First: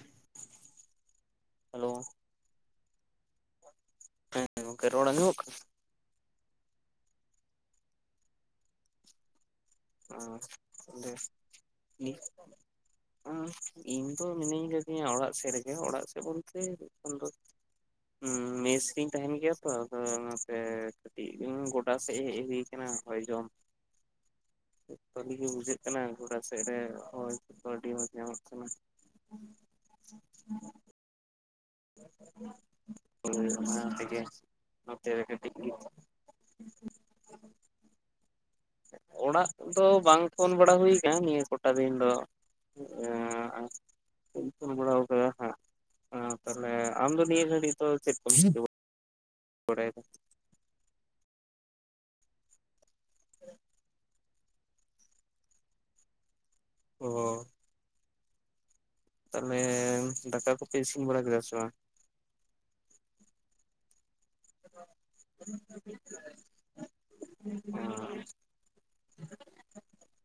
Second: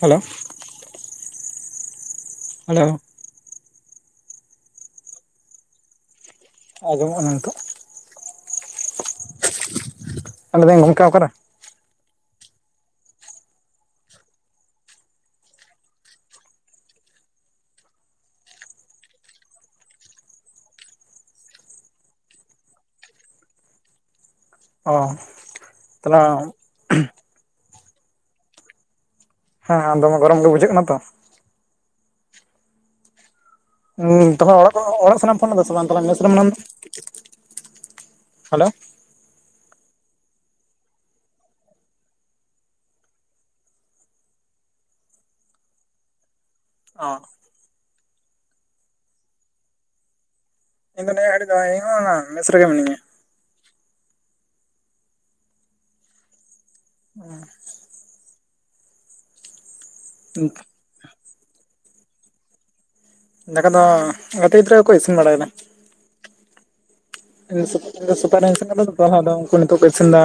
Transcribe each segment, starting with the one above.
Hello hello hello ᱦᱮᱸ ᱜᱚᱢᱠᱮ ᱨᱚᱲ ᱟᱧᱡᱚᱢ ᱚᱜ ᱠᱟᱱᱟ? ᱟᱸᱡᱚᱢᱚᱜᱼᱟ, ᱱᱤᱛᱳᱜ ᱚᱰᱮ ᱦᱚ ᱤᱧ ᱫᱚ ᱢᱤᱱᱟᱹᱧ ᱠᱟᱹᱫᱤᱧᱟ ᱚᱲᱟᱜ ᱥᱮᱫ ᱨᱮᱜᱮ ᱚᱲᱟᱜ ᱥᱮᱫ ᱵᱚᱞᱛᱮ ᱮᱠᱷ ᱫᱚ ᱦᱚ ᱢᱮᱥᱨᱤᱧ ᱛᱟᱦᱮᱱ ᱜᱮᱭᱟ ᱛᱚ᱾ ᱟᱫᱚ ᱚᱱᱟᱛᱮᱽ ᱠᱟᱹᱴᱤᱡ ᱜᱚᱰᱟ ᱥᱮᱫᱮᱡ ᱦᱩᱭ ᱟᱠᱟᱱᱟ᱾ ᱦᱚᱭ ᱡᱚᱢ᱾ [inaudible] ᱵᱷᱟᱹᱞᱤᱜ ᱜᱮ ᱵᱩᱡᱷᱟᱹᱜ ᱠᱟᱱᱟ ᱜᱳᱰᱟ ᱛᱟᱦᱚᱞᱮ ᱥᱮᱫ ᱨᱮ ᱦᱚᱭ ᱦᱟᱹ ᱫᱚ ᱟᱹᱰᱤ ᱢᱚᱡᱽ ᱧᱟᱢᱚᱜ ᱠᱟᱱᱟ᱾ ᱦᱮᱸ ᱫᱚᱢᱮ ᱜᱚᱨᱚᱢ ᱜᱮ ᱵᱩᱡᱷᱟᱹᱜ ᱠᱟᱱᱟ ᱛᱚ᱾ ᱦᱮ ᱦᱮᱸ ᱛᱚᱠᱷᱚᱱ ᱚᱲᱟᱜ ᱚᱲᱟᱜ ᱥᱮᱱᱟᱜᱢ ᱯᱷᱳᱱᱫᱟ ᱥᱮ ᱵᱟᱝ ᱛᱚ ᱵᱮ ᱢᱮᱥ ᱨᱮ ᱢᱮᱱᱟᱢ ᱫᱚ? ᱦᱮᱞᱳ ᱚᱲᱟᱜ ᱫᱚ ᱵᱟᱝ ᱯᱷᱳᱱ ᱵᱟᱲᱟ ᱦᱩᱭ ᱠᱟᱱᱟ ᱱᱤᱭᱟᱹ ᱠᱚᱴᱟ ᱫᱤᱱ ᱫᱚ ᱵᱟᱝ ᱯᱷᱚᱱ ᱵᱟᱲᱟ ᱦᱚᱜ ᱛᱟᱦᱮ ᱚ ᱟᱢ ᱫᱚ ᱱᱤᱭᱟᱹ ᱜᱟᱹᱲᱤᱠ ᱫᱚ ᱪᱮᱫ ᱠᱚᱢ ᱪᱤᱠᱟᱹ ᱵᱟᱲᱟᱭ ᱫᱟ? ᱤᱧ ᱫᱚ ᱱᱤᱭᱟᱹ ᱫᱚ ᱢᱮᱤᱥᱨ ᱜᱮ ᱢᱮᱱᱟᱭᱟ ᱾ [inaudible] ᱚ ᱦᱮᱸ ᱛᱟᱦᱚᱞᱮ ᱫᱟᱠᱟ ᱠᱚᱯᱮ ᱤᱥᱤᱱ ᱵᱟᱲᱟ ᱠᱮᱫᱟ ᱥᱮ ᱵᱟᱝ? ᱫᱟᱠᱟ ᱫᱚ ᱜᱟᱛᱮ ᱜᱤᱫᱽᱨᱟᱹᱠᱚ ᱤᱥᱤᱱ ᱵᱟᱲᱟᱭᱮᱫᱟ᱾ ᱯᱟ ᱥᱯᱟᱤᱧ ᱤᱥᱤᱱ ᱟᱠᱟᱫᱟᱯᱟᱦᱟ ᱫᱚ ᱩᱱᱠᱩ ᱱᱤᱛᱚᱜ ᱠᱚ ᱤᱥᱤᱱ ᱮᱫᱟ᱾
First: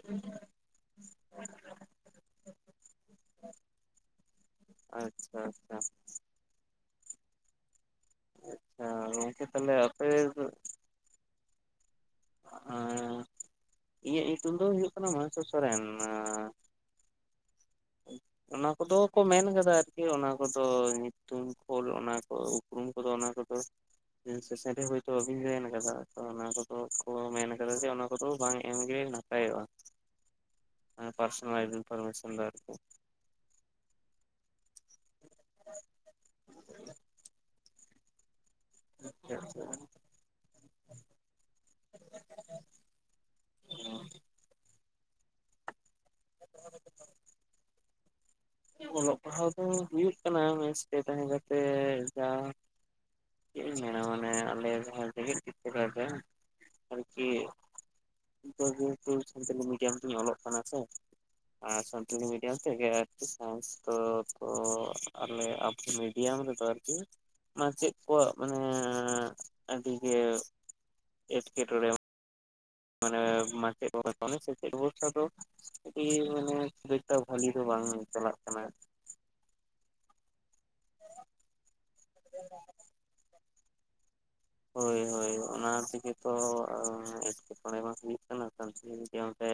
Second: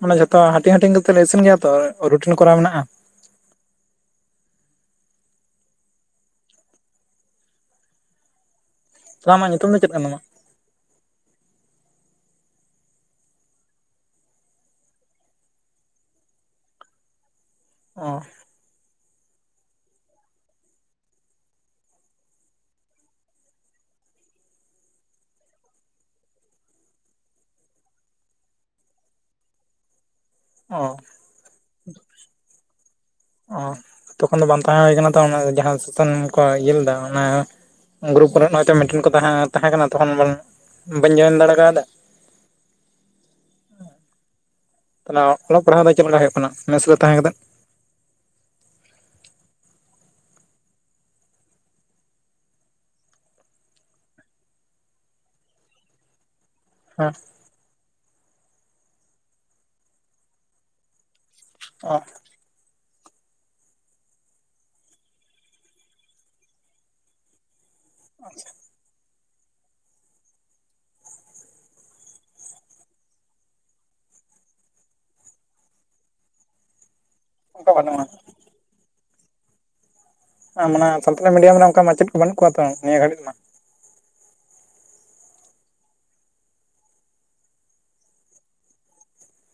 ᱢᱟᱱᱮ ᱡᱷᱚᱛᱚ ᱦᱟᱹᱴᱤᱧ -ᱦᱟᱹᱴᱤᱧ ᱠᱟᱛᱮᱽᱫ ᱞᱮ ᱤᱥᱤᱱ ᱜᱮᱭᱟ ᱛᱚ ᱨᱩᱴᱤᱱ ᱠᱚᱨᱟᱣ ᱢᱮᱱᱟᱜᱼᱟ᱾ ᱟᱪᱪᱷᱟ ᱟᱪᱪᱷᱟ ᱟᱪᱷᱟ ᱜᱚᱝᱠᱮ ᱟᱢᱟᱜ ᱧᱩᱛᱩᱢ ᱛᱟᱦᱚᱞᱮ ᱫᱚ ᱪᱮᱫ ᱠᱟᱱ ᱟᱯᱮ ᱛᱟᱢᱟ [inaudible] ᱤᱧᱟᱹᱜ ᱧᱩᱛᱩᱢ ᱫᱚ ᱦᱩᱭᱩᱜ ᱠᱟᱱᱟ, ᱢᱚᱦᱮᱥᱚᱨ ᱥᱚᱨᱮᱱ᱾ ᱚ ᱚᱱᱟ ᱠᱚᱫᱚ ᱠᱚ ᱢᱮᱱ ᱠᱟᱫᱟ ᱟᱨᱠᱤ ᱚᱱᱟ ᱠᱚᱫᱚ ᱧᱩᱛᱩᱢ ᱠᱳᱞ ᱚᱱᱟ ᱠᱚ ᱩᱯᱨᱩᱢ ᱠᱚᱫᱚ ᱚᱱᱟ ᱠᱚᱫᱚ ᱥᱮᱥᱮᱱ ᱨᱮ ᱦᱳᱭᱛᱳ ᱵᱟᱵᱤᱱ ᱡᱚᱭᱮᱱ ᱠᱟᱫᱟ ᱛᱚ ᱚᱱᱟ ᱠᱚᱫᱚ ᱠᱚ ᱢᱮᱱ ᱠᱟᱫᱟ ᱡᱮ ᱚᱱᱟ ᱠᱚᱫᱚ ᱵᱟᱝ ᱮᱢᱜᱮ ᱱᱟᱯᱟᱭᱚᱜᱼᱟ ᱚ ᱯᱟᱨᱥᱚᱱᱟᱞ ᱤᱱ ᱯᱟᱨᱢᱮᱥᱚᱱ ᱫᱚ ᱟᱨᱠᱤ ᱚ ᱛᱚᱠᱷᱚᱱ ᱫᱚ ᱵᱟᱝ ᱛᱟᱦᱮᱸ ᱦᱩᱭ ᱠᱟᱱᱟ ᱛᱚ ᱡᱟᱦᱟᱸ ᱥᱩᱛᱟᱹᱱ ᱠᱚ ᱤᱭᱟᱹ ᱞᱮᱫᱟ ᱚᱱᱟ ᱴᱮᱱ ᱦᱚᱭᱛᱚ ᱛᱟᱦᱮᱸ ᱠᱟᱱᱟ ᱛᱚᱠᱷᱚᱱ ᱵᱟᱹᱧ ᱡᱚᱭᱮᱱ ᱫᱟᱲᱮ ᱠᱟᱫᱟ ᱦ [unintelligible] ᱛᱟᱦᱚᱞᱮ ᱚᱞᱚᱜ ᱯᱟᱲᱦᱟᱜ ᱫᱚ ᱪᱮᱫ ᱞᱮᱠᱟ ᱦᱩᱭᱩᱜ ᱠᱟᱱᱟ ᱢᱮᱥ ᱨᱮ ᱛᱟᱦᱮᱸ ᱠᱟᱛᱮᱜ ᱚᱞᱚᱜ ᱯᱟᱲᱦᱟᱣ ᱫᱚ ᱦᱩᱭᱩᱜ ᱠᱟᱱᱟ ᱢᱮᱥᱛᱮ ᱛᱟᱦᱮ ᱠᱟᱛᱮ ᱡᱟ ᱪᱮᱫ ᱤᱧ ᱢᱮᱱᱟ ᱢᱟᱱᱮ ᱟᱞᱮ ᱡᱟᱦᱟᱸ ᱨᱮ ᱨᱮ ᱦᱮᱸ ᱟᱨᱠᱤ ᱮᱦᱛᱩ ᱥᱟᱱᱛᱟᱞᱤ ᱢᱤᱰᱤᱭᱟᱢ ᱛᱤᱧ ᱚᱞᱚᱜ ᱠᱟᱱᱟ ᱥᱮ ᱚ ᱥᱟᱱᱛᱟᱞᱤ ᱢᱤᱰᱤᱭᱟᱢ ᱛᱮᱜᱮ ᱥᱟᱭᱮᱱᱥ ᱫᱚ ᱟᱞᱮ ᱟᱨᱠᱤ ᱢᱤᱰᱤᱭᱟᱢ ᱨᱮᱫᱚ ᱟᱨᱠᱤ ᱢᱟᱪᱮᱫ ᱠᱚᱣᱟᱜ ᱢᱟᱱᱮ ᱟᱹᱰᱤᱜᱮ ᱮᱴᱠᱮᱴᱚᱬᱮ ᱢᱟᱱᱮ ᱢᱟᱪᱮᱫ ᱥᱮᱪᱮᱫ ᱵᱷᱚᱨᱥᱟ ᱫᱚ ᱢᱟᱱ ᱛᱚ ᱵᱷᱟᱹᱞᱤ ᱫᱚ ᱚᱱᱠᱟ ᱵᱟᱝ ᱵᱟᱹᱱᱩᱜᱼᱟ ᱦᱩᱭ ᱪᱟᱞᱟᱜ ᱠᱟᱱᱟ ᱢᱟᱱᱮ ᱥᱟᱱᱛᱟᱞᱤ ᱢᱤᱰᱤᱭᱟᱢ ᱨᱮ ᱚᱱᱠᱟ ᱢᱟᱪᱮᱫ ᱠᱚ ᱵᱟᱹᱱᱩᱜ ᱠᱚᱣᱟ ᱛᱚ ᱱᱤᱭᱟᱹ ᱜᱷᱟᱹᱲᱤᱡ ᱢᱟ ᱦᱳᱭ ᱦᱳᱭ ᱚᱱᱟ ᱛᱮᱜᱮᱛᱚ ᱮᱴᱠᱮᱴᱚᱬᱮ ᱢᱟ ᱦᱩᱭᱩᱜ ᱠᱟᱱᱟ ᱥᱟᱱᱛᱟᱞᱤ ᱨᱮ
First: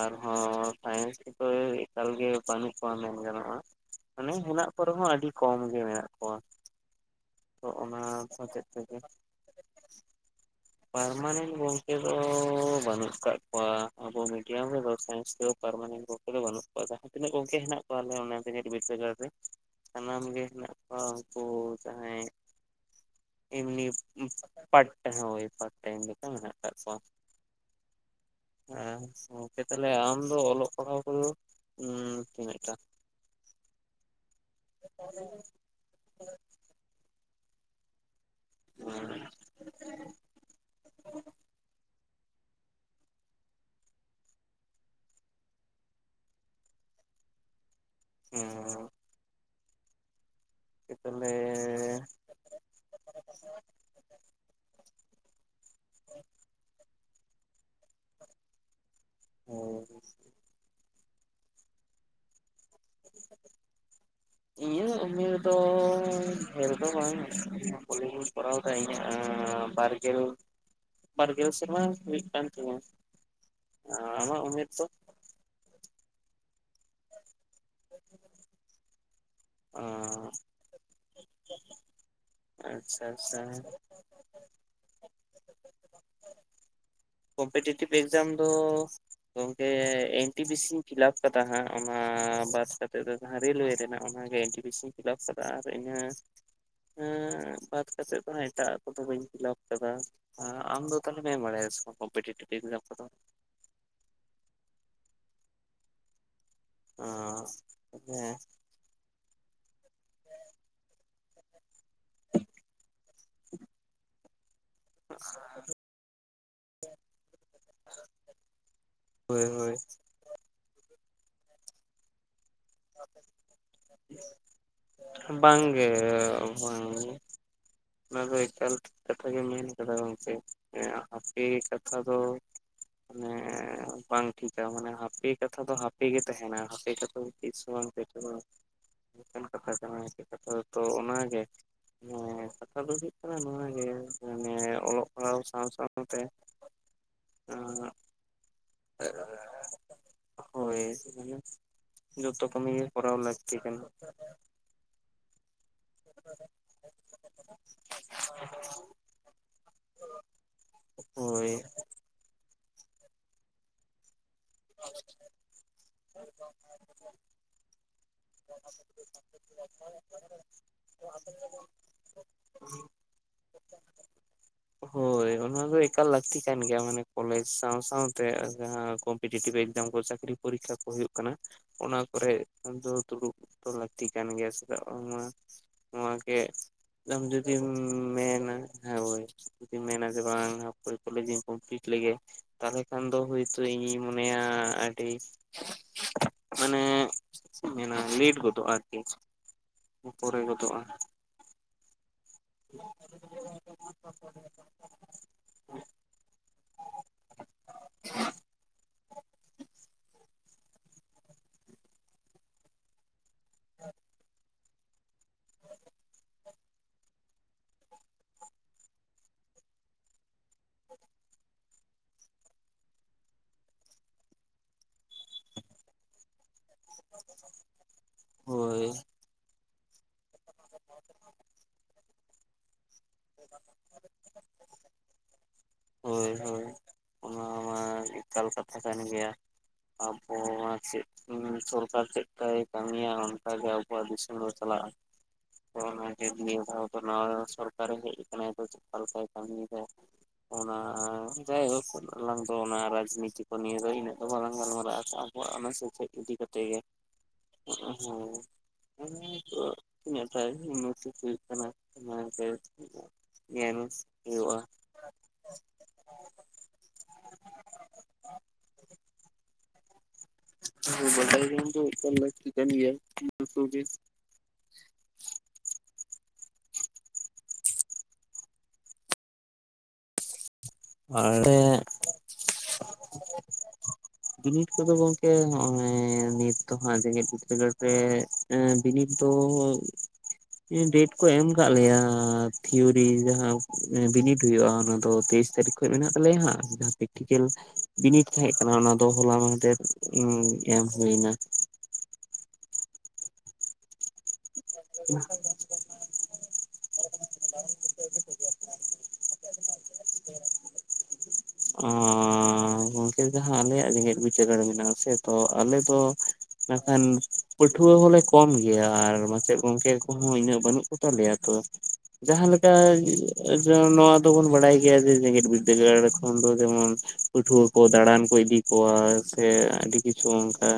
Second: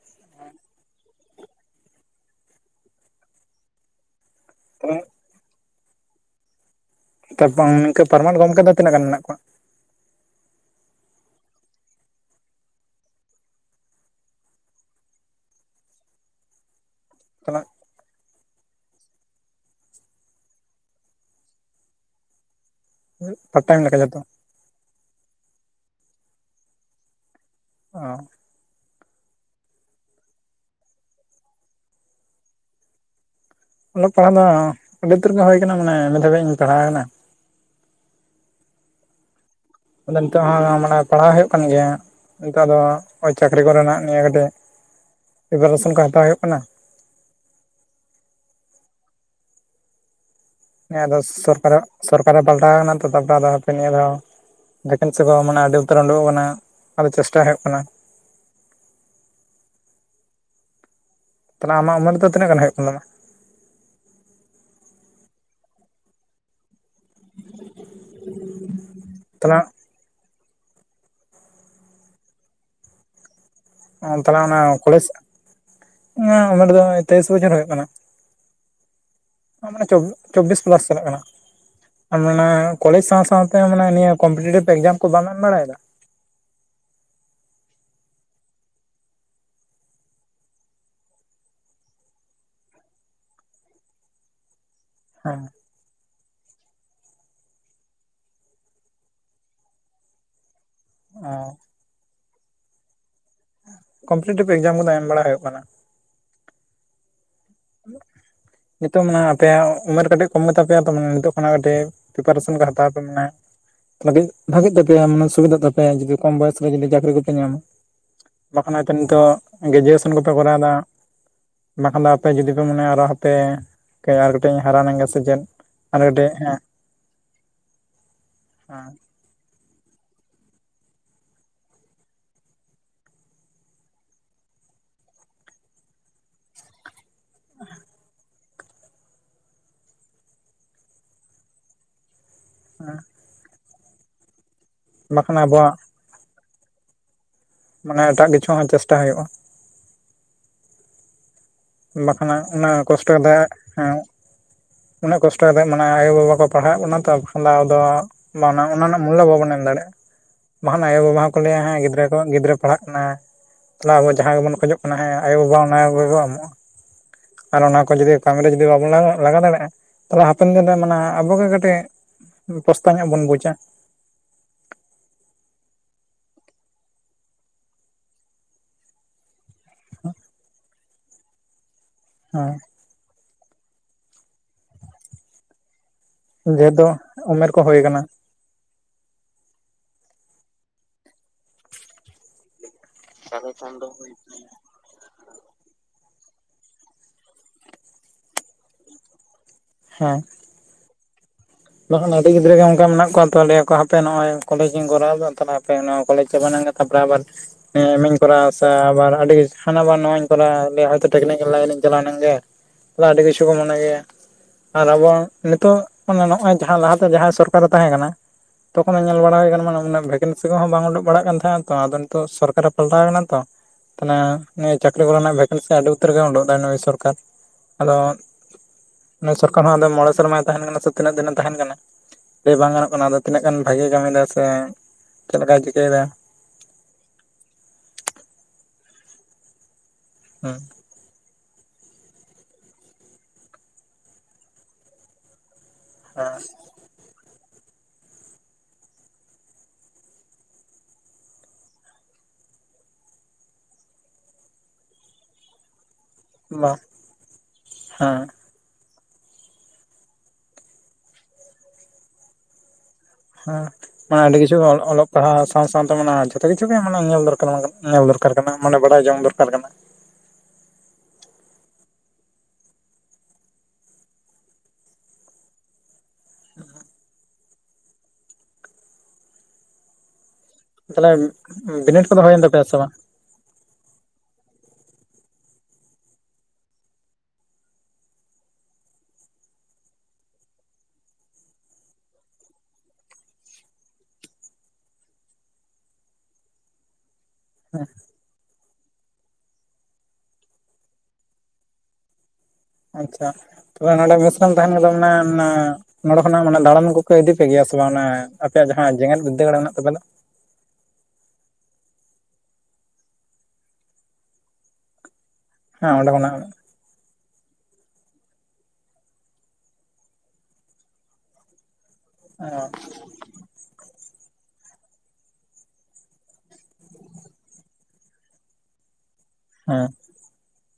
ᱟᱨᱦᱚᱸ ᱥᱟᱭᱮᱱᱥ ᱠᱚᱫᱚ ᱮᱠᱟᱞᱜᱮ ᱵᱟᱹᱱᱩᱜ ᱠᱚᱣᱟ ᱢᱮᱱ ᱜᱟᱱᱚᱜᱼᱟ ᱢᱟᱱᱮ ᱦᱮᱱᱟᱜ ᱠᱚᱨᱮ ᱦᱚᱸ ᱟᱹᱰᱤ ᱠᱚᱢ ᱜᱮ ᱢᱮᱱᱟᱜ ᱠᱚᱣᱟ ᱛᱚ ᱵᱟᱝ ᱚᱱᱟ ᱯᱟᱨᱢᱟᱱᱮᱱᱴ ᱜᱚᱢᱠᱮ ᱦᱚᱛᱮᱡ ᱫᱚ ᱛᱤᱱᱟᱹᱜ ᱛᱮᱜᱮ ᱜᱟᱱ ᱢᱮᱱᱟᱜ ᱠᱚᱣᱟ ᱯᱟᱨᱢᱟᱱᱮᱱᱴ ᱜᱚᱝᱠᱮ ᱫᱚ ᱵᱟᱹᱱᱩᱜ ᱠᱟᱜ ᱠᱚᱣᱟ ᱟᱵᱚ ᱢᱤᱰᱤᱭᱟᱢ ᱨᱮᱫᱚ ᱥᱟᱭᱮᱱᱥ ᱯᱟᱨᱢᱟᱱᱮᱱᱴ ᱜᱚᱝ ᱠᱚ ᱫᱚ ᱵᱟᱹᱱᱩᱜ ᱠᱚᱣᱟ ᱡᱟᱦᱟᱸ ᱛᱤᱱᱟᱹᱜ ᱜᱚᱝᱠᱮ ᱛᱟᱦᱚᱞᱮ ᱦᱮᱱᱟ ᱠᱚᱣᱟ ᱵᱤᱴ ᱥᱟᱹᱜᱟᱲ ᱨᱮ ᱥᱟᱱᱟᱢ ᱜᱮ ᱦᱮᱱᱟᱜ ᱠᱚᱣᱟ ᱩᱱᱠᱩ ᱡᱟᱦᱟᱸᱭ ᱯᱟᱨᱴ ᱴᱟᱭᱤᱢ ᱮᱢᱱᱤ ᱞᱮᱠᱟ ᱡᱚᱛᱚ ᱯᱟᱴ ᱦᱳᱭ ᱯᱟᱴ ᱴᱟᱭᱤᱢ ᱞᱮᱠᱟ ᱢᱮᱱᱟᱜ ᱟᱠᱟᱫ ᱠᱚᱣᱟ ᱚ ᱦᱮᱸ ᱜᱚᱢᱠᱮ ᱛᱟᱦᱚᱞᱮ ᱟᱢ ᱫᱚ ᱚᱞᱚᱜ ᱯᱟᱲᱦᱟᱣ ᱠᱚᱫᱚ ᱩᱸ ᱛᱤᱱᱟᱹᱜ ᱴᱟ ᱚᱞᱚᱜ ᱯᱟᱲᱦᱟᱜ ᱫᱚ ᱟᱹᱰᱤ ᱩᱛᱟᱹᱨ ᱜᱮ ᱦᱩᱭ ᱠᱟᱱᱟ ᱢᱟᱱᱮ ᱮᱢ ᱮ ᱫᱷᱟᱹᱵᱤᱡ ᱤᱧ ᱯᱟᱲᱦᱟᱣ ᱱᱟ ᱟᱫᱚ ᱱᱮᱛᱟᱨ ᱫᱚ ᱱᱚᱜᱼᱭ ᱪᱟᱹᱠᱨᱤ ᱠᱚᱨᱮᱱᱟᱜ ᱜᱮ ᱠᱟᱹᱴᱤᱡ ᱯᱤᱯᱟᱨᱮᱥᱚᱱ ᱠᱚ ᱦᱟᱛᱟᱣ ᱦᱩᱭᱩᱜ ᱠᱟᱱᱟ ᱦᱮᱸ ᱦᱮᱸ ᱟᱫᱚ ᱛᱟᱦᱚᱞᱮ ᱥᱚᱨᱠᱟᱨ ᱥᱚᱨᱠᱟᱨᱮ ᱯᱟᱞᱴᱟᱣ ᱠᱟᱱᱟ ᱛᱚ ᱛᱟᱨᱯᱚᱨᱮ ᱟ ᱦᱟᱯᱮ ᱱᱤᱭᱟᱹ ᱫᱷᱟᱣ ᱵᱷᱮᱠᱮᱱᱥᱤ ᱠᱚ ᱢᱟᱱᱮ ᱟᱹᱰᱤ ᱩᱛᱟᱹᱨ ᱩᱰᱩᱠᱚᱜ ᱠᱟᱱᱟ ᱟᱫᱚ ᱪᱮᱥᱴᱟᱭ ᱦᱩᱭᱩᱜ ᱠᱟᱱᱟ ᱦᱸ [unintelligible] ᱛᱟᱦᱞᱮ ᱟᱢᱟᱜ ᱩᱢᱮᱨ ᱫᱚ ᱛᱱᱟᱹᱜ ᱜᱟᱱ ᱦᱩᱭᱩᱜᱼᱟ ᱤᱧᱟᱹᱜ ᱩᱢᱮᱨ ᱫᱚ ᱫᱚ ᱵᱟᱝ ᱠᱚᱞᱡᱽᱤᱧ ᱠᱚᱨᱟᱣᱫᱟ ᱤᱧᱟᱹᱜ ᱮᱸ ᱛᱟᱢᱟ ᱵᱟᱨᱜᱮᱞ ᱵᱟᱨᱜᱮᱞ ᱥᱮᱨᱢᱟ ᱢᱤᱫ ᱠᱟᱱ ᱛᱤᱧᱟᱹ ᱛᱟᱦᱞᱮ ᱟᱢᱟᱜ ᱚᱱᱟ ᱩᱢᱮᱨ ᱫᱚ? ᱠᱚᱞᱮᱡᱽ ᱩᱢᱮᱨ ᱫᱚ ᱛᱮᱭᱤᱥ ᱵᱚᱪᱷᱚᱨ ᱦᱩᱭᱩᱜ ᱠᱟᱱᱟ ᱢᱟᱱᱮ ᱪᱚ ᱪᱚᱵᱽᱵᱤᱥ ᱯᱞᱟᱥ ᱪᱟᱞᱟᱜ ᱠᱟᱱᱟ ᱢᱟᱱᱮ ᱠᱚᱞᱮᱡᱽ ᱟᱪᱪᱷᱟ ᱥᱟᱶ ᱟᱪᱪᱷᱟ ᱥᱟᱶᱛᱮ ᱢᱟᱱᱮ ᱱᱤᱭᱟᱹ ᱠᱚᱢᱯᱤᱴᱮᱴᱤᱵᱷ ᱮᱠᱡᱟᱢ ᱠᱚ ᱵᱟᱢ ᱮᱢ ᱵᱟᱲᱟᱭᱮᱫᱟ ᱠᱚᱢᱯᱤᱴᱮᱴᱤᱵᱷ ᱮᱠᱡᱟᱢ ᱫᱚ ᱜᱚᱝᱠᱮ ᱮᱱ ᱴᱤ ᱯᱤ ᱥᱤᱧ ᱯᱷᱤᱞᱟᱯ ᱠᱟᱫᱟ ᱦᱟᱸᱜ ᱚᱱᱟ ᱵᱟᱥ ᱠᱟᱛᱮ ᱫᱚ ᱡᱟᱦᱟᱸ ᱨᱮᱹᱞᱳᱣᱮ ᱨᱮᱱᱟᱜ ᱚᱱᱟᱜᱮ ᱮᱱᱴᱤᱯᱤᱥᱤᱧ ᱯᱷᱤᱞᱟᱯ ᱦᱮᱸ ᱠᱟᱫᱟ ᱟᱨ ᱤᱱᱟᱹ ᱵᱟᱫ ᱠᱟᱛᱮᱫ ᱫᱚ ᱦᱟᱸᱜ ᱮᱴᱟᱜ ᱠᱚᱫᱚ ᱵᱟᱹᱧ ᱯᱷᱤᱞᱟᱯ ᱠᱟᱫᱟ ᱟᱢ ᱫᱚ ᱛᱟᱦᱞᱮᱢ ᱮᱢ ᱵᱟᱬᱟᱭ ᱫᱟ ᱥᱮᱵᱟᱝ ᱠᱚᱢᱯᱤᱴᱮᱴᱤᱵᱷ ᱮᱠᱡᱟᱢ ᱠᱚᱫᱚ ᱠᱚᱢᱯᱤᱴᱮᱴᱤᱵᱷ ᱮᱠᱡᱟᱢ ᱠᱚᱫᱚ ᱮᱢ ᱵᱟᱲᱟ ᱦᱩᱭᱩᱜ ᱠᱟᱱᱟ ᱚ ᱱᱤᱛᱚᱝ ᱢᱟᱱᱮ ᱟᱯᱮᱭᱟᱜ ᱩᱢᱮᱨ ᱠᱟᱹᱴᱤᱡ ᱠᱚᱢ ᱜᱮᱛᱟᱯᱮᱭᱟ ᱛᱚ ᱱᱤᱛᱳᱜ ᱠᱷᱚᱱᱟᱜ ᱠᱟᱹᱴᱤᱡ ᱯᱨᱤᱯᱟᱨᱮᱥᱮᱱ ᱠᱚ ᱦᱟᱛᱟᱣ ᱯᱮ ᱢᱟᱱᱮ ᱞᱟᱹᱜᱤᱫ ᱵᱷᱟᱜᱤᱜ ᱛᱟᱯᱮᱭᱟ ᱢᱮ ᱥᱩᱵᱤᱫᱟᱜ ᱛᱟᱯᱮᱭᱟ ᱡᱩᱫᱤ ᱠᱚᱢ ᱵᱚᱭᱮᱥ ᱨᱮ ᱡᱩᱫᱤ ᱪᱟᱹᱠᱨᱤ ᱠᱚᱯᱮ ᱧᱟᱢᱟ᱾ ᱵᱟᱠᱷᱟᱱᱯᱮ ᱱᱤᱛᱚᱜ ᱦᱳᱭ ᱦᱳᱭ ᱜᱨᱮᱡᱩᱭᱮᱥᱚᱱ ᱠᱚᱯᱮ ᱠᱚᱨᱟᱣᱮ ᱫᱟ ᱵᱟᱠᱷᱟᱱ ᱫᱚ ᱟᱯᱮ ᱡᱩᱫᱤ ᱡᱟᱱᱮ ᱟᱨᱚ ᱦᱟᱯᱮ ᱠᱟᱹᱡ ᱟᱨ ᱠᱟᱹᱴᱤᱡ ᱤᱧ ᱦᱟᱨᱟᱮᱱᱱ ᱜᱮᱭᱟ ᱥᱮ ᱪᱮᱫ ᱵᱟᱝᱜᱮ ᱟᱨ ᱠᱟᱹᱴᱤᱡ ᱦᱮ [inaudible] ᱵᱟᱝ ᱚᱱᱟ ᱫᱚ ᱮᱠᱟᱞ ᱴᱷᱤᱠ ᱠᱟᱛᱷᱟ ᱜᱮ ᱢᱮᱱ ᱠᱟᱫᱟ ᱜᱚᱢᱠᱮ ᱦᱟᱯᱮ ᱠᱟᱛᱷᱟ ᱫᱚ ᱢᱟᱱᱮ ᱵᱟᱝ ᱴᱷᱤᱠᱟ ᱢᱟᱱᱮ ᱦᱟᱯᱮ ᱠᱟᱛᱷᱟ ᱫᱚ ᱦᱟᱯᱮ ᱜᱮ ᱛᱟᱦᱮᱱᱟ ᱦᱟᱯᱮ ᱠᱟᱛᱷᱟ [unintelligible] ᱠᱟᱱ ᱠᱟᱛᱷᱟ ᱠᱟᱱᱟ ᱪᱮᱫ ᱠᱟᱛᱷᱟ ᱛᱚ ᱚᱱᱟᱜᱮ ᱟᱫᱚ ᱦᱩᱭᱩᱜ ᱠᱟᱱᱟ ᱱᱚᱣᱟ ᱜᱮ ᱢᱟᱱᱮ ᱚᱞᱚᱜ ᱵᱟᱠᱷᱟᱱ ᱯᱟᱲᱦᱟᱣ ᱥᱟᱶ ᱟᱵᱚᱣᱟᱜ ᱥᱟᱶᱛᱮ ᱢᱟᱱᱮ ᱮᱴᱟᱜ ᱠᱤᱪᱷᱩ ᱦᱚᱸ ᱪᱮᱥᱴᱟ ᱦᱩᱭᱩᱜᱼᱟ᱾ ᱦᱳᱭ ᱵᱟᱠᱷᱟᱱ ᱡᱚᱛᱚ ᱠᱟᱹᱢᱤ ᱩᱱᱟᱹᱜ ᱜᱮ ᱠᱚᱥᱴᱚ ᱠᱚᱨᱟᱣ ᱠᱟᱛᱮᱫ ᱞᱟᱹᱠᱛᱤ ᱠᱟᱱᱟ᱾ ᱦᱮᱸ ᱩᱱᱟᱹᱜ ᱠᱚᱥᱴᱚᱛᱮᱫ ᱢᱟᱱᱮ ᱟᱭᱳ ᱵᱟᱵᱟ ᱠᱚ ᱯᱟᱲᱦᱟᱜ ᱠᱟᱱᱟ ᱛᱚ ᱚᱱᱟ ᱨᱮᱱᱟᱜ ᱢᱩᱞᱞᱚ ᱵᱟᱵᱚᱱ ᱮᱢ ᱫᱟᱲᱮᱭᱟᱜᱼᱟ᱾ ᱵᱟᱱ ᱟᱭᱳᱼᱵᱟ ᱦᱚᱸᱠᱚ ᱦᱳᱭ ᱞᱟᱹᱭᱟ ᱦᱟᱸᱜ ᱜᱤᱫᱽᱨᱟᱹ ᱜᱤᱫᱽᱨ ᱠᱚ ᱯᱟᱲᱦᱟᱜ ᱠᱟᱱᱟ ᱛᱟ ᱟᱵᱩ ᱡᱟᱦᱟᱸ ᱜᱮᱵᱩᱱ ᱠᱷᱚᱡᱚᱜ ᱠᱟᱱᱟ ᱦᱮᱸ ᱟᱭᱳ ᱵᱟᱵᱟ ᱚᱱᱟ ᱠᱚᱜᱮ ᱵᱳ ᱮᱢᱚᱜᱼᱟ᱾ ᱟᱨ ᱚᱱᱟ ᱠᱚ ᱡᱩᱫᱤ ᱠᱟᱢᱤ ᱨᱮ ᱡᱩᱫᱤ ᱵᱟᱵᱩᱱ ᱞᱟᱜᱟᱣ ᱫᱟᱲᱮᱭᱟᱜᱼᱟ ᱛᱟᱦᱚᱞᱮ ᱦᱟᱯᱮᱱ ᱫᱤᱱᱨᱮ ᱢᱟᱱᱮ ᱦᱟᱸᱜ ᱟᱵᱩᱜᱮ ᱠᱟᱹᱴᱤᱡ ᱯᱚᱥᱛᱟ ᱧᱚᱜ ᱵᱩᱱ ᱵᱩᱡᱟ᱾ ᱦᱳᱭ ᱚᱱᱟ ᱫᱚ ᱮᱠᱟᱞ ᱞᱟᱹᱠᱛᱤ ᱠᱟᱱ ᱜᱮᱭᱟ ᱢᱟᱱᱮ ᱠᱚᱞᱮᱡᱽ ᱥᱟᱶ ᱥᱟᱶᱛᱮ ᱠᱚᱢᱯᱤᱴᱤᱵᱮᱞ ᱡᱟᱦᱟᱸ ᱪᱟᱹᱠᱨᱤ ᱯᱚᱨᱤᱠᱷᱟ ᱠᱚ ᱦᱩᱭᱩᱜ ᱠᱟᱱᱟ ᱚᱱᱟ ᱠᱚᱨᱮ ᱦᱮᱸ ᱫᱚ ᱫᱩᱲᱩᱵ ᱞᱟᱹᱠᱛᱤ ᱠᱟᱱ ᱜᱮᱭᱟ ᱪᱮᱫᱟᱜ ᱵᱟᱝ ᱢᱟ ᱱᱚᱣᱟ ᱜᱮ ᱡᱮᱦᱮᱛᱩ ᱫᱚ ᱩᱢᱮᱨ ᱡᱩᱫᱤᱢ ᱠᱚ ᱦᱩᱭ ᱟᱠᱟᱱᱟ ᱢᱮᱱᱼᱟ ᱦᱮᱸ ᱵᱳᱭ ᱡᱩᱫᱤᱧ ᱢᱮᱱᱟ ᱡᱮ ᱵᱟᱝ ᱦᱟᱹᱯᱟᱹᱭ ᱠᱚᱞᱮᱡ ᱤᱧ ᱠᱚᱢᱯᱤᱞᱤᱴ ᱞᱮᱜᱮ ᱛᱟᱦᱚᱞᱮ ᱠᱷᱟᱱ ᱫᱚ ᱦᱳᱭᱛᱩ ᱤᱧ ᱤᱧ ᱢᱚᱱᱮᱭᱟ ᱟᱹᱰᱤ ᱢᱟᱱᱮ ᱢᱮᱱᱟ ᱞᱤᱴ ᱜᱚᱫᱚᱜᱼᱟ ᱟᱨ ᱠᱤ ᱦᱮᱸ ᱯᱚᱨᱮ ᱜᱚᱫᱚᱜᱼᱟ᱾ ᱵᱟᱠᱷᱟᱱ ᱟᱹᱰᱤ ᱜᱤᱫᱽᱨᱟᱹ ᱜᱮ ᱚᱱᱠᱟ ᱢᱮᱱᱟᱜ ᱠᱚᱣᱟ ᱛᱚ ᱱᱤᱭᱟᱹ ᱠᱚ ᱦᱟᱯᱮ ᱱᱚᱜᱼᱚᱭ ᱠᱚᱞᱮᱡᱽ ᱤᱧ ᱠᱚᱨᱟᱣᱫᱟ ᱛᱟᱦᱮ ᱦᱟᱯᱮ ᱚᱱᱟ ᱠᱚᱞᱮᱡᱽ ᱪᱟᱵᱟᱞᱮᱱ [unintelligible] ᱠᱚᱨᱟᱣ [unintelligible] ᱟᱵᱟᱨ ᱟᱹᱰᱤ ᱦᱟᱱᱟ ᱟᱵᱟᱨ ᱱᱚᱣᱟᱧ ᱠᱚᱨᱟᱣ ᱴᱮᱠᱱᱤᱠᱮᱞ ᱞᱟᱭᱤᱱᱧ ᱪᱟᱞᱟᱣ ᱮᱱᱟᱝ ᱜᱮ ᱟᱹᱰᱤ ᱢᱚᱱᱮ ᱜᱮᱭᱟ ᱟᱨ ᱟᱵᱚᱣᱟᱜ ᱱᱤᱛᱚᱜ ᱱᱚᱜᱼᱚᱭ ᱡᱟᱦᱟᱸ ᱞᱟᱦᱟ ᱛᱮ ᱡᱟᱦᱟᱸᱭ ᱥᱚᱨᱠᱟᱨ ᱨᱮ ᱛᱟᱦᱮᱸ ᱠᱟᱱᱟ ᱛᱚᱠᱷᱚᱱᱮ ᱧᱮᱞ ᱵᱟᱲᱟ ᱦᱩᱭ ᱠᱟᱱᱟ ᱵᱟᱝᱟ ᱢᱟᱱᱮ ᱩᱱᱟᱹᱜ ᱵᱷᱮᱠᱮᱱᱥᱤ ᱠᱚᱦᱚᱸ ᱵᱟᱝ ᱩᱰᱩᱜ ᱵᱟᱲᱟᱜ ᱠᱟᱱ ᱛᱟᱦᱮᱸᱱᱟ ᱛᱚ ᱟᱫᱚ ᱱᱤᱛᱚᱜ ᱥᱚᱨᱠᱟᱨ ᱨᱮ ᱯᱟᱞᱴᱟᱣ ᱟᱠᱟᱱᱟ ᱛᱚ ᱛᱟᱦᱞᱮ ᱱᱤᱭᱟᱹ ᱪᱟᱹᱠᱨᱤ ᱠᱚᱨᱮᱱᱟᱜ ᱵᱷᱮᱠᱮᱱᱥᱤ ᱟᱹᱰᱤ ᱩᱛᱟᱹᱨ ᱜᱮ ᱩᱰᱩ ᱫᱟᱭ ᱱᱩᱭ ᱥᱚᱨᱠᱟᱨ ᱟᱫᱚ ᱦᱳᱭ ᱱᱩᱭ ᱥᱚᱨᱠᱟᱨ ᱦᱚᱸ ᱢᱚᱬᱮᱸ ᱥᱮᱨᱢᱟᱭ ᱛᱟᱦᱮᱸᱱ ᱠᱟᱱᱟ ᱛᱤᱱᱟᱹᱜ ᱫᱤᱱᱮ ᱛᱟᱦᱮᱸᱱ ᱠᱟᱱᱟ ᱞᱟᱹᱭ ᱵᱟᱝ ᱜᱟᱱᱚᱜ ᱠᱟᱱ ᱚᱱᱟ ᱫᱚ ᱛᱤᱱᱟᱹᱜ ᱜᱟᱱ ᱵᱷᱟᱜᱤᱭ ᱠᱟᱹᱢᱤᱭ ᱫᱟ ᱥᱮ ᱪᱮᱫ ᱞᱮᱠᱟᱭ ᱪᱤᱠᱟᱹᱭ ᱮᱫᱟ ᱦᱳᱭ ᱦᱳᱭ ᱚᱱᱟ ᱢᱟᱸ ᱮᱠᱟᱞ ᱠᱟᱛᱷᱟ ᱠᱟᱱ ᱜᱮᱭᱟ ᱟᱵᱚ ᱦᱮᱸ ᱚᱱᱟ ᱪᱮᱫ ᱥᱚᱨᱠᱟᱨ ᱴᱷᱮᱫ ᱠᱟᱭ ᱠᱟᱹᱢᱤᱭᱟ ᱚᱱᱠᱟ ᱜᱮ ᱟᱵᱚᱣᱟᱜ ᱫᱤᱥᱚᱢ ᱫᱚ ᱪᱟᱞᱟᱜᱼᱟ᱾ ᱚᱱᱟ ᱜᱮ ᱱᱤᱭᱟᱹᱫᱷᱟᱣ ᱫᱚ ᱱᱟᱣᱟ ᱥᱚᱨᱠᱟᱨᱮ ᱦᱮᱡ ᱠᱟᱱᱟᱭᱮ ᱛᱚ ᱪᱮᱫ ᱢᱟᱢᱤᱭ ᱫᱟᱭ ᱚᱱᱟ ᱡᱟᱭ ᱦᱳᱠ ᱟᱞᱟᱝ ᱫᱚ ᱚᱱᱟ ᱨᱟᱡᱽ ᱱᱤᱛᱤ ᱠᱚ ᱱᱤᱭᱟᱹ ᱫᱚ ᱤᱱᱟᱹᱜ ᱫᱚ ᱵᱟᱞᱟᱝ ᱜᱟᱞᱢᱟᱨᱟᱣᱼᱟ᱾ ᱚᱱᱟ ᱥᱩᱨ ᱠᱷᱮ ᱤᱫᱤ ᱠᱟᱛᱮ ᱜᱮ ᱵᱟᱝ ᱦᱮᱸ ᱦᱮᱸ ᱱᱟ [unintelligible] ᱦᱮᱸ ᱢᱟᱱᱮ ᱟᱹᱰᱤ ᱠᱤᱪᱷᱩ ᱜᱮ ᱚᱞᱚᱜ ᱯᱟᱲᱦᱟᱜ ᱥᱟᱶ ᱥᱟᱶ ᱛᱮ ᱢᱟᱱᱮ ᱡᱚᱛᱚ ᱠᱤᱪᱷᱩ ᱜᱮ ᱢᱟᱱᱮ ᱧᱮᱞ ᱫᱚᱨᱠᱟᱨ ᱧᱮᱞ ᱫᱚᱨᱠᱟᱨ ᱚᱠᱟ ᱞᱮᱠᱟ ᱱᱟᱜ ᱢᱟᱱᱮ ᱵᱟᱲᱟᱭ ᱡᱚᱝ ᱫᱚᱨᱠᱟᱨ ᱠᱟᱱᱟ ᱵᱟᱰᱟᱭ ᱡᱚᱝ ᱫᱚ ᱮᱠᱟᱞ ᱞᱟᱹᱠᱛᱤ ᱠᱟᱱ ᱜᱮᱭᱟ [unintelligible] [inaudible] ᱛᱟᱦᱚᱞᱮ ᱟᱨ ᱵᱤᱱᱤᱰ ᱠᱚᱫᱚ ᱦᱩᱭᱮᱱ ᱛᱟᱯᱮᱭᱟ ᱥᱮ ᱵᱟᱝ? ᱵᱤᱱᱤᱰ ᱠᱚᱫᱚ ᱜᱚᱝᱠᱮ ᱱᱚᱜᱼᱚᱭ ᱱᱤᱛ ᱫᱚ ᱦᱟᱸᱜ ᱡᱮᱜᱮᱛ ᱵᱤᱫᱽᱫᱟᱹᱜᱟᱲ ᱨᱮ ᱵᱤᱱᱤᱰ ᱫᱚ [unintelligible] ᱰᱮᱴ ᱠᱚ ᱮᱢ ᱠᱟᱜ ᱞᱮᱭᱟ ᱛᱷᱤᱭᱩᱨᱤ ᱡᱟᱦᱟᱸ ᱵᱤᱱᱤᱰ ᱦᱩᱭᱩᱜᱼᱟ ᱚᱱᱟ ᱫᱚ ᱛᱤᱥ ᱛᱟᱹᱨᱤᱠᱷ ᱠᱷᱚᱡ ᱢᱮᱱᱟᱜ ᱛᱟᱞᱮᱭᱟ ᱦᱟᱸᱜ ᱢᱟᱦᱟᱸ ᱯᱮᱨᱴᱤᱠᱮᱞ ᱵᱤᱱᱤᱰ ᱛᱟᱦᱮᱸ ᱠᱟᱱᱟ ᱚᱱᱟ ᱫᱚ ᱫᱚ ᱦᱚᱞᱟ ᱢᱟᱱᱫᱷᱮᱨ ᱮᱢ ᱦᱩᱭ ᱮᱱᱟ ᱟᱪᱷᱟ ᱛᱚ ᱚᱱᱟᱵᱮ ᱱᱚᱰᱮ ᱢᱤᱥᱨᱟᱢ ᱛᱟᱦᱮᱸᱱ ᱠᱟᱱᱟ ᱢᱟᱱᱮ ᱱᱟ ᱱᱚᱸᱰᱮ ᱠᱷᱚᱱᱟᱜ ᱢᱟᱱᱮ ᱫᱟᱬᱟᱱ ᱠᱚ ᱠᱚ ᱤᱫᱤ ᱯᱮ ᱜᱮᱭᱟ ᱥᱮ ᱵᱟᱝᱼᱟ ᱚᱱᱟ ᱟᱯᱮᱭᱟᱜ ᱡᱟᱦᱟᱸ ᱡᱮᱜᱮᱛ ᱵᱤᱫᱽᱫᱟᱹᱜᱟᱲ ᱢᱮᱱᱟᱜ ᱛᱟᱯᱮ ᱫᱚ ᱚᱦ ᱜᱚᱢᱠᱮ ᱡᱟᱦᱟᱸ ᱟᱞᱮᱭᱟᱜ ᱡᱮᱜᱮᱸᱛ ᱵᱤᱫᱟᱹᱜᱟᱲ ᱢᱮᱱᱟᱜᱼᱟ ᱥᱮ ᱛᱚ ᱟᱞᱮ ᱦᱮᱸ ᱫᱚ ᱚᱸᱰᱮ ᱠᱷᱚᱱᱟᱜ ᱢᱮᱱ ᱠᱷᱟᱱ ᱯᱟᱹᱴᱷᱩᱣᱟᱹ ᱦᱚᱞᱮ ᱠᱚᱢ ᱜᱮᱭᱟ ᱟᱨ ᱢᱟᱪᱮᱫ ᱜᱚᱝᱠᱮ ᱠᱚᱦᱚᱸ ᱩᱱᱟᱹᱜ ᱵᱟᱹᱱᱩᱜ ᱠᱩ ᱛᱟᱞᱮᱭᱟ ᱛᱚ ᱡᱟᱦᱟᱸ ᱦᱮᱸ ᱞᱮᱠᱟ ᱱᱚᱣᱟ ᱫᱚᱵᱚᱱ ᱵᱟᱰᱟᱭ ᱜᱮᱭᱟ ᱡᱮ ᱡᱮᱜᱮᱸᱛ ᱵᱤᱨᱫᱟᱹᱜᱟᱲ ᱠᱷᱚᱱ ᱫᱚ ᱡᱮᱢᱚᱱ ᱯᱟᱹᱴᱷᱩᱣᱟᱹ ᱠᱚ ᱫᱟᱬᱟᱱ ᱠᱚ ᱤᱫᱤ ᱠᱚᱣᱟ ᱥᱮ ᱟᱹᱰᱤ ᱠᱤᱪᱷᱩ ᱚᱱᱠᱟ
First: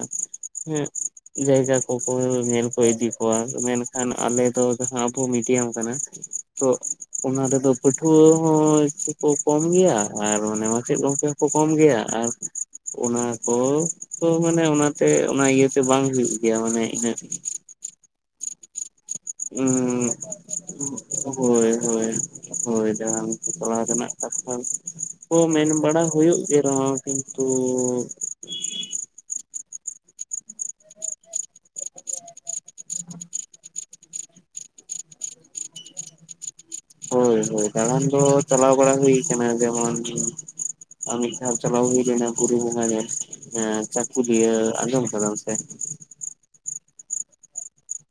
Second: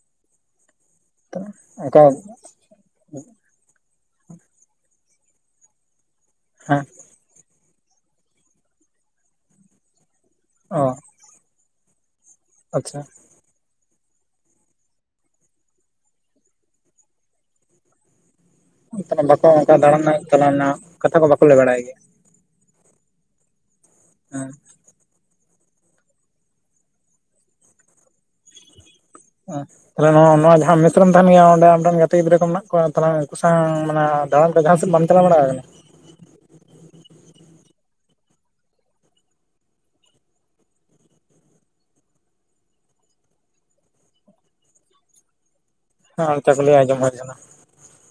ᱦᱮᱸᱜ ᱡᱟᱭᱜᱟ ᱚᱱᱠᱟ ᱠᱚᱠᱚ ᱧᱮᱞ ᱠᱚ ᱤᱫᱤ ᱠᱚᱣᱟ ᱢᱮᱱ ᱠᱷᱟᱱ ᱟᱞᱮ ᱫᱚ ᱡᱟᱦᱟᱸ ᱟᱵᱩ ᱢᱤᱰᱤᱭᱟᱢ ᱠᱟᱱᱟ ᱛᱚ ᱦᱮᱸ ᱚᱱᱟ ᱨᱮᱫᱚ ᱯᱟᱹᱴᱷᱩᱣᱟᱹ ᱦᱚᱸ ᱪᱤ ᱠᱚ ᱠᱚᱢ ᱜᱮᱭᱟ ᱟᱨ ᱢᱟᱱᱮ ᱚ ᱢᱟᱪᱮᱫ ᱜᱚᱝᱠᱮ ᱦᱚᱸ ᱠᱚ ᱠᱚᱢ ᱜᱮᱭᱟ ᱟᱨ ᱟᱪᱪᱷᱟ ᱚᱱᱟ ᱠᱚ ᱛᱚ ᱢᱟᱱᱮ ᱚᱱᱟᱛᱮ ᱚᱱᱟ ᱤᱭᱟᱹᱛᱮ ᱵᱟᱝ ᱦᱩᱭᱩᱜ ᱜᱮᱭᱟ ᱢᱟᱱᱮ ᱤᱱᱟᱹᱜ ᱵᱟᱠᱚ ᱚᱱᱠᱟ ᱫᱟᱬᱟᱱ ᱨᱮᱱᱟᱜ ᱪᱟᱞᱟᱣ ᱨᱮᱱᱟᱜ ᱠᱟᱛᱷᱟ ᱠᱚ ᱵᱟᱠᱚ ᱞᱟᱹᱭ ᱦᱳᱭ ᱵᱟᱲᱟᱭ ᱜᱮᱭᱟ ᱦᱳᱭ ᱦᱳᱭ ᱡᱟ ᱪᱟᱞᱟᱣ ᱨᱮᱱᱟᱜ ᱦᱮᱸ ᱠᱟᱛᱷᱟ ᱚ ᱢᱮᱱ ᱵᱟᱲᱟ ᱦᱩᱭᱩᱜ ᱜᱮ ᱨᱮᱦᱚᱸ ᱠᱤᱱᱛᱩ ᱛᱟᱦᱮ ᱱᱚᱣᱟ ᱡᱟᱦᱟᱸ ᱢᱮᱥᱨᱮ ᱛᱟᱦᱮᱱ ᱜᱮᱭᱟ ᱚᱸᱰᱮ ᱯᱢᱚᱱ ᱜᱟᱛᱮ ᱜᱤᱫᱽᱨᱟᱹ ᱠᱚ ᱢᱮᱱᱟᱜ ᱠᱚᱣᱟ ᱛᱟᱦᱮ ᱩᱱᱠᱩ ᱥᱟᱶ ᱢᱮ ᱫᱟᱬᱟᱱ ᱡᱟᱦᱟᱸ ᱥᱮᱫ ᱵᱟᱢ ᱪᱟᱞᱟᱣ ᱵᱟᱲᱟ ᱟᱠᱟᱱᱟ ᱦᱳᱭ ᱦᱳᱭ ᱫᱟᱲᱟᱱ ᱫᱚ ᱪᱟᱞᱟᱣ ᱵᱟᱲᱟ ᱦᱩᱭ ᱠᱟᱱᱟ ᱡᱮᱢᱚᱱ ᱟᱨ ᱢᱤᱫᱷᱟᱣ ᱪᱟᱞᱟᱣ ᱦᱩᱭᱱᱟ ᱵᱩᱨᱩ ᱵᱳᱝᱜᱟ ᱧᱮᱞ ᱪᱟᱹᱠᱩᱞᱤᱭᱟᱹ ᱟᱡᱚᱢ ᱟᱠᱟᱫᱟᱢ ᱥᱮ ᱦᱮᱸ ᱪᱟᱹᱠᱞᱤᱭᱟᱹᱧ ᱟᱸᱡᱚᱢ ᱠᱟᱜ ᱛᱟᱦᱮᱱᱟ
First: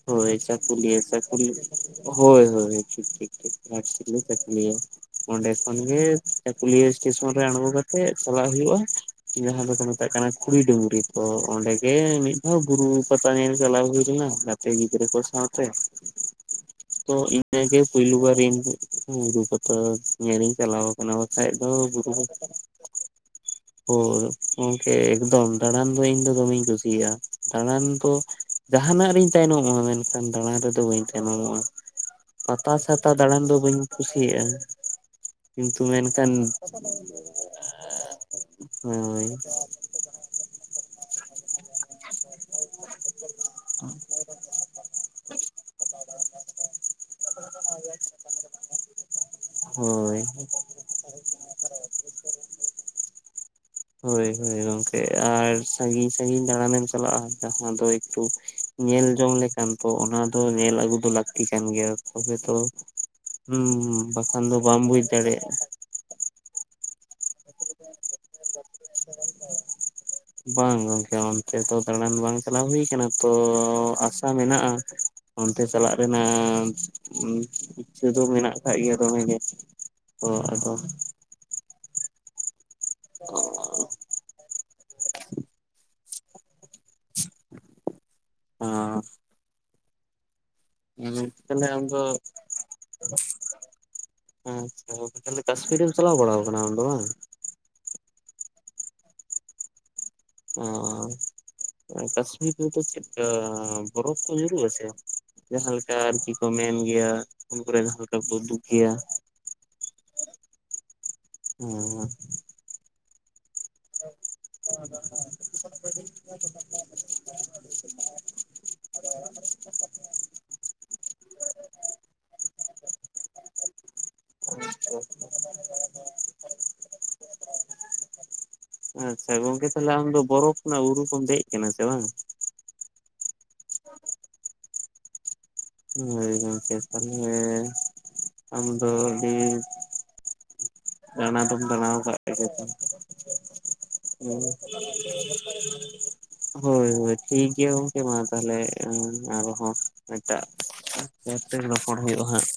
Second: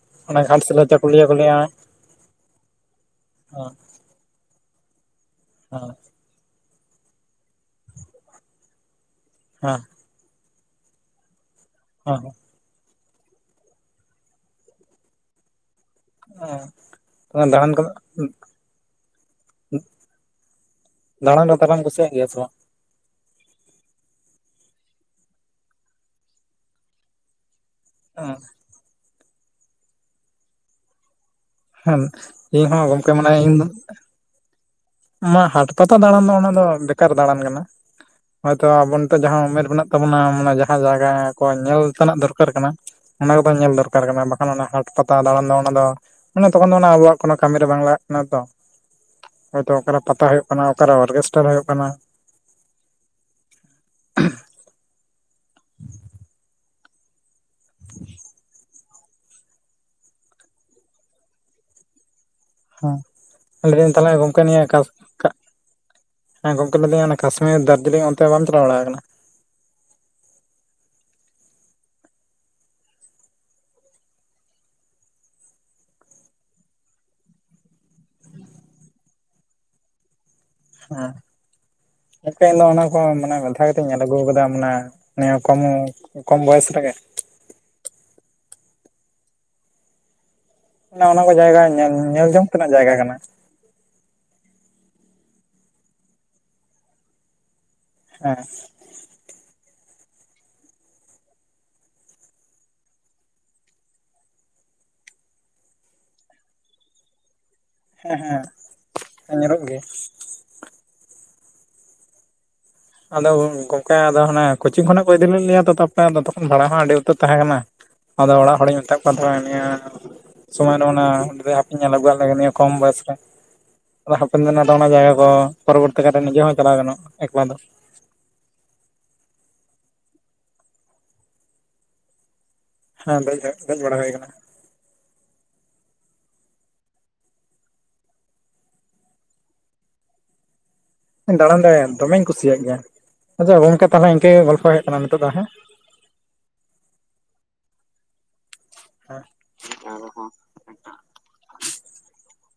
ᱦᱚᱭ ᱪᱟᱹᱠᱩᱞᱤᱭᱟᱹ ᱪᱟᱠᱩᱞᱤᱭᱟᱹ ᱦᱮᱸ ᱦᱚᱭ ᱦᱚᱭ ᱴᱷᱤᱠ ᱴᱷᱤᱠ ᱜᱷᱟᱴᱥᱤᱞᱟᱹ ᱪᱟᱹᱠᱩᱞᱤᱭᱟᱹ ᱚᱸᱰᱮ ᱠᱷᱚᱱᱜᱮ ᱦᱮᱸ ᱪᱟᱹᱠᱩᱞᱤᱭᱟᱹ ᱥᱴᱮᱥᱚᱱ ᱨᱮ ᱟᱬᱜᱚ ᱠᱟᱛᱮᱫ ᱪᱟᱞᱟᱜ ᱦᱩᱭᱩᱜᱼᱟ ᱡᱟᱦᱟᱸ ᱫᱚᱠᱚ ᱢᱮᱛᱟᱜ ᱠᱟᱱᱟ ᱠᱷᱩᱲᱤ ᱰᱩᱝᱨᱤ ᱠᱚ ᱚᱸᱰᱮᱜᱮ ᱦᱮᱸ ᱢᱤᱫ ᱫᱷᱟᱣ ᱵᱩᱨᱩ ᱯᱟᱛᱟ ᱧᱮᱞ ᱪᱟᱞᱟᱣ ᱦᱩᱭ ᱞᱮᱱᱟ ᱜᱟᱛᱮ ᱜᱤᱫᱽᱨᱟᱹ ᱠᱚ ᱥᱟᱶᱛᱮ ᱚ ᱛᱚ ᱤᱱᱟᱹᱜᱮ ᱯᱳᱭᱞᱩ ᱵᱟᱨ ᱤᱧ ᱵᱩᱨᱩ ᱯᱟᱛᱟ ᱧᱮᱞᱤᱧ ᱪᱟᱞᱟᱣ ᱠᱟᱱᱟ ᱫᱟᱬᱟᱱ ᱵᱟᱠᱷᱟᱡ ᱫᱚ ᱛᱟᱞᱟᱢ ᱚ ᱵᱩᱨᱩ ᱠᱩᱥᱤᱭᱟᱜ ᱜᱮᱭᱟ [unintelligible] [inaudible] ᱦᱚ ᱜᱚᱝᱠᱮ ᱮᱠᱫᱚᱢ ᱫᱟᱬᱟᱱ ᱫᱚ ᱤᱧ ᱫᱚ ᱫᱚᱢᱮᱧ ᱠᱩᱥᱤᱭᱟᱜᱼᱟ ᱫᱟᱬᱟᱱ ᱫᱚ ᱡᱟᱦᱟᱱᱟᱜ ᱨᱤᱧ ᱛᱟᱭᱱᱚᱢ ᱢᱮᱱᱠᱷᱟᱱ ᱫᱟᱲᱟᱱ ᱨᱮᱫᱚ ᱵᱟᱹᱧ ᱚᱜᱼᱟ ᱦᱮᱸ ᱤᱧ ᱯᱟᱛᱟ ᱦᱚᱸ ᱪᱷᱟᱛᱟ ᱜᱚᱢᱠᱮ ᱢᱟᱱᱮ ᱫᱟᱬᱟᱱ ᱤᱧ ᱫᱚ ᱵᱟᱹᱧ ᱠᱩᱥᱤᱭᱟᱜᱼᱟ ᱢᱟ ᱦᱟᱴ ᱠᱤᱱᱛᱩ ᱯᱟᱛᱟ ᱫᱟᱬᱟᱱ ᱢᱮᱱᱠᱷᱟᱱ ᱫᱚ ᱚᱱᱟ ᱫᱚ ᱵᱮᱠᱟᱨ ᱫᱟᱬᱟᱱ ᱠᱟᱱᱟ ᱦᱳᱭᱛᱚ ᱟᱵᱚ ᱱᱤᱛᱚᱜ ᱦᱳᱭ ᱡᱟᱦᱟᱸ ᱩᱢᱮᱨ ᱢᱮᱱᱟᱜ ᱛᱟᱵᱚᱱᱟ ᱡᱟᱸᱦᱟ ᱡᱟ ᱧᱮᱞ ᱛᱮᱱᱟᱜ ᱫᱚᱨᱠᱟᱨ ᱠᱟᱱᱟ ᱚᱱᱟ ᱠᱚᱫᱚ ᱧᱮᱞ ᱫᱚᱨᱠᱟᱨ ᱠᱟᱱᱟ ᱵᱟᱠᱷᱟᱱ ᱚᱱᱟ ᱦᱟᱴ ᱯᱟᱛᱟ ᱫᱟᱬᱟᱱ ᱫᱟ ᱚᱱᱟ ᱢᱟᱱᱮ ᱛᱚᱠᱷᱚᱱ ᱫᱚ ᱟᱵᱚᱣᱟᱜ ᱠᱳ ᱠᱟᱹᱢᱤᱨᱮ ᱵᱟᱝ ᱞᱟᱜᱟᱜ ᱠᱟᱱᱟ ᱛᱚ ᱦᱚᱭᱛᱚ ᱚᱠᱟᱨᱮ ᱦᱳᱭ ᱯᱟᱛᱟ ᱦᱩᱭᱩᱜ ᱠᱟᱱᱟ ᱚᱠᱟᱨᱮ ᱚᱨᱠᱮᱥᱴᱟᱨ ᱦᱩᱭᱩᱜ ᱠᱟᱱᱟ ᱦᱳᱭ ᱦᱳᱭ ᱜᱚᱝᱠᱮ ᱟᱨ ᱥᱟᱺᱜᱤᱧ ᱥᱟᱜᱤᱧ ᱫᱟᱲᱟ ᱫᱟᱽᱱᱮᱢ ᱪᱟᱞᱟᱜᱼᱟ ᱡᱟᱦᱟᱸ ᱫᱚ ᱮᱠᱴᱩ ᱧᱮᱞ ᱡᱚᱝ ᱞᱮᱠᱟᱱ ᱛᱚ ᱚᱱᱟ ᱫᱚ ᱧᱮᱞ ᱟᱹᱜᱩ ᱫᱚ ᱞᱟᱹᱠᱛᱤ ᱠᱟᱱᱟ ᱜᱮᱭᱟ ᱛᱚᱵᱮ ᱛᱚ ᱦᱮᱸ ᱦᱮ ᱞᱟᱹᱭᱫᱟᱹᱧ ᱛᱟᱦᱚᱞᱮ ᱜᱚᱢᱠᱮ ᱵᱟᱠᱷᱟᱱ ᱫᱚ ᱱᱤᱭᱟᱹ ᱵᱟᱢ ᱵᱩᱡᱽ ᱫᱟᱲᱮᱭᱟᱜᱼᱟ ᱞᱟᱹᱭᱟ ᱠᱟᱥᱢᱤᱨ ᱫᱟᱨᱡᱤᱞᱤᱝ ᱚᱱᱛᱮ ᱵᱟᱢ ᱪᱟᱞᱟᱣ ᱵᱟᱲᱟ ᱟᱠᱟᱱᱟ ᱵᱟᱝ ᱜᱚᱝᱠᱮ ᱚᱱᱛᱮ ᱫᱚ ᱫᱟᱬᱟᱱ ᱵᱟᱝ ᱪᱟᱞᱟᱣ ᱦᱩᱭ ᱠᱟᱱᱟ ᱛᱚᱸ ᱟᱥᱟ ᱢᱮᱱᱟᱜᱼᱟ ᱚᱱᱛᱮ ᱪᱟᱞᱟᱜ ᱨᱮᱱᱟᱜ ᱤᱪᱷᱟᱹ ᱫᱚ ᱢᱮᱱᱟᱜ ᱠᱟᱜ ᱜᱮᱭᱟ ᱫᱚᱢᱮᱜᱮ ᱚ ᱟᱫᱚ ᱦᱮᱸ ᱤᱧ ᱫᱚ ᱚᱱᱟ ᱠᱚ ᱢᱮ ᱢᱮᱛᱷᱟ ᱠᱟᱛᱮᱧ ᱧᱮᱞ ᱟᱹᱜᱩ ᱟᱠᱟᱫᱟ ᱢᱟᱱᱮ ᱱᱤᱭᱟᱹ ᱠᱚᱢ ᱠᱚᱢ ᱵᱚᱭᱚᱥ ᱨᱮᱜᱮ ᱚᱸ ᱚᱱᱮ ᱦᱮᱸ ᱚᱱᱟ ᱠᱚ ᱛᱟᱦᱮ ᱡᱟᱭᱜᱟ ᱧᱮᱞ ᱟᱢᱫᱚ ᱧᱮᱞ ᱡᱚᱝ ᱛᱮᱱᱟᱜ ᱡᱟᱭᱜᱟ ᱠᱟᱱᱟ [unintelligible] ᱪᱟᱦᱮ ᱠᱟᱥᱯᱤᱨᱢ ᱪᱟᱞᱟᱣ ᱵᱟᱲᱟ ᱟᱠᱟᱱᱟ ᱟᱢ ᱫᱚ ᱵᱟᱝ? ᱦᱮ ᱚ ᱠᱟᱥᱢᱤᱨ ᱨᱮ ᱪᱚ ᱵᱚᱨᱯᱷ ᱠᱚ ᱡᱟᱹᱨᱩ ᱟᱜ ᱥᱮ ᱡᱟᱦᱟᱸᱞᱮ ᱞᱮᱠᱟ ᱟᱨᱠᱤ ᱠᱚ ᱢᱮᱱ ᱜᱮᱭᱟ᱾ ᱯᱷᱚᱱ ᱠᱚᱨᱮ ᱡᱟᱦᱟᱸ ᱞᱮᱠᱟ ᱵᱚᱱ ᱦᱮᱸ ᱩᱫᱩᱠ ᱜᱮᱭᱟ᱾ ᱦᱮᱸ ᱧᱮᱞᱚᱜ ᱜᱮ ᱦᱚᱸ ᱟᱫᱚ ᱜᱚᱝᱠᱮ ᱟᱫᱚ ᱦᱟᱱᱮ ᱠᱳᱪᱤᱝ ᱠᱷᱚᱱᱟᱜ ᱠᱚ ᱤᱫᱤ ᱞᱮᱫ ᱞᱮᱭᱟ ᱛᱯᱚᱨᱮ ᱛᱚᱠᱷᱚᱱ ᱵᱷᱟᱲᱟ ᱦᱚᱸ ᱟᱹᱰᱤ ᱩᱛᱟᱹᱨ ᱛᱟᱦᱮᱸ ᱠᱟᱱᱟ᱾ ᱟᱫᱚ ᱚᱲᱟᱜ ᱦᱚᱲᱤᱧ ᱢᱮᱛᱟᱫ ᱠᱟᱱ ᱛᱟᱦᱮᱱᱟ ᱱᱤᱭᱟᱹ ᱥᱚᱢᱚᱭ ᱨᱮ ᱚᱱᱟ ᱦᱟᱯᱧᱮᱞ ᱞᱮ ᱠᱚᱢ ᱵᱚᱭᱚᱥ ᱨᱮ ᱚᱱᱟ ᱡᱟᱭᱜᱟ ᱠᱚᱨᱚᱵᱚᱨᱛᱤ ᱠᱟᱨᱮᱤᱡᱮ ᱦᱚᱸ ᱪᱟᱞᱟᱣ ᱜᱟᱱᱚᱜ ᱮᱠᱞᱟ ᱫᱚ ᱟᱪᱪᱷᱟ ᱜᱚᱝᱠᱮ᱾ ᱛᱟᱦᱞᱮ ᱟᱢ ᱫᱚ ᱵᱚᱨᱚᱯᱷ ᱨᱮᱱᱟᱜ ᱵᱩᱨᱩ ᱠᱚᱢ ᱫᱮᱡ ᱟᱠᱟᱱᱟ ᱥᱮ ᱵᱟᱝ? ᱦᱮᱸ ᱫᱮᱡ ᱫᱮᱡ ᱵᱟᱲᱟ ᱦᱩᱭ ᱠᱟᱱᱟ᱾ ᱦᱮᱸ ᱪᱟᱞᱮᱸ ᱟᱢ ᱫᱚ ᱰᱤ ᱫᱟᱬᱟᱱ ᱫᱟᱲᱮ ᱫᱚᱢᱮᱧ ᱠᱩᱥᱤᱭᱟᱜ ᱜᱮᱭᱟ ᱟᱪᱪᱷᱟ ᱜᱚᱝᱠᱮ ᱛᱟᱦᱚᱞᱮ ᱤᱱᱠᱟᱹᱜ ᱜᱮ ᱜᱚᱞᱯᱚ ᱦᱮᱡ ᱠᱟᱱᱟ ᱱᱤᱛᱚᱜ ᱫᱚ ᱦᱮᱸ ᱚ ᱦᱳᱭ ᱦᱳᱭ ᱴᱷᱤᱠ ᱜᱮᱭᱟ ᱜᱚᱝᱠᱮ ᱢᱟ ᱛᱟᱦᱚᱞᱮ ᱟᱨᱦᱚᱸ ᱮᱴᱟᱜᱛᱮ ᱨᱚᱯᱚᱲ ᱦᱩᱭᱩᱜᱼᱟ ᱦᱟᱸᱜ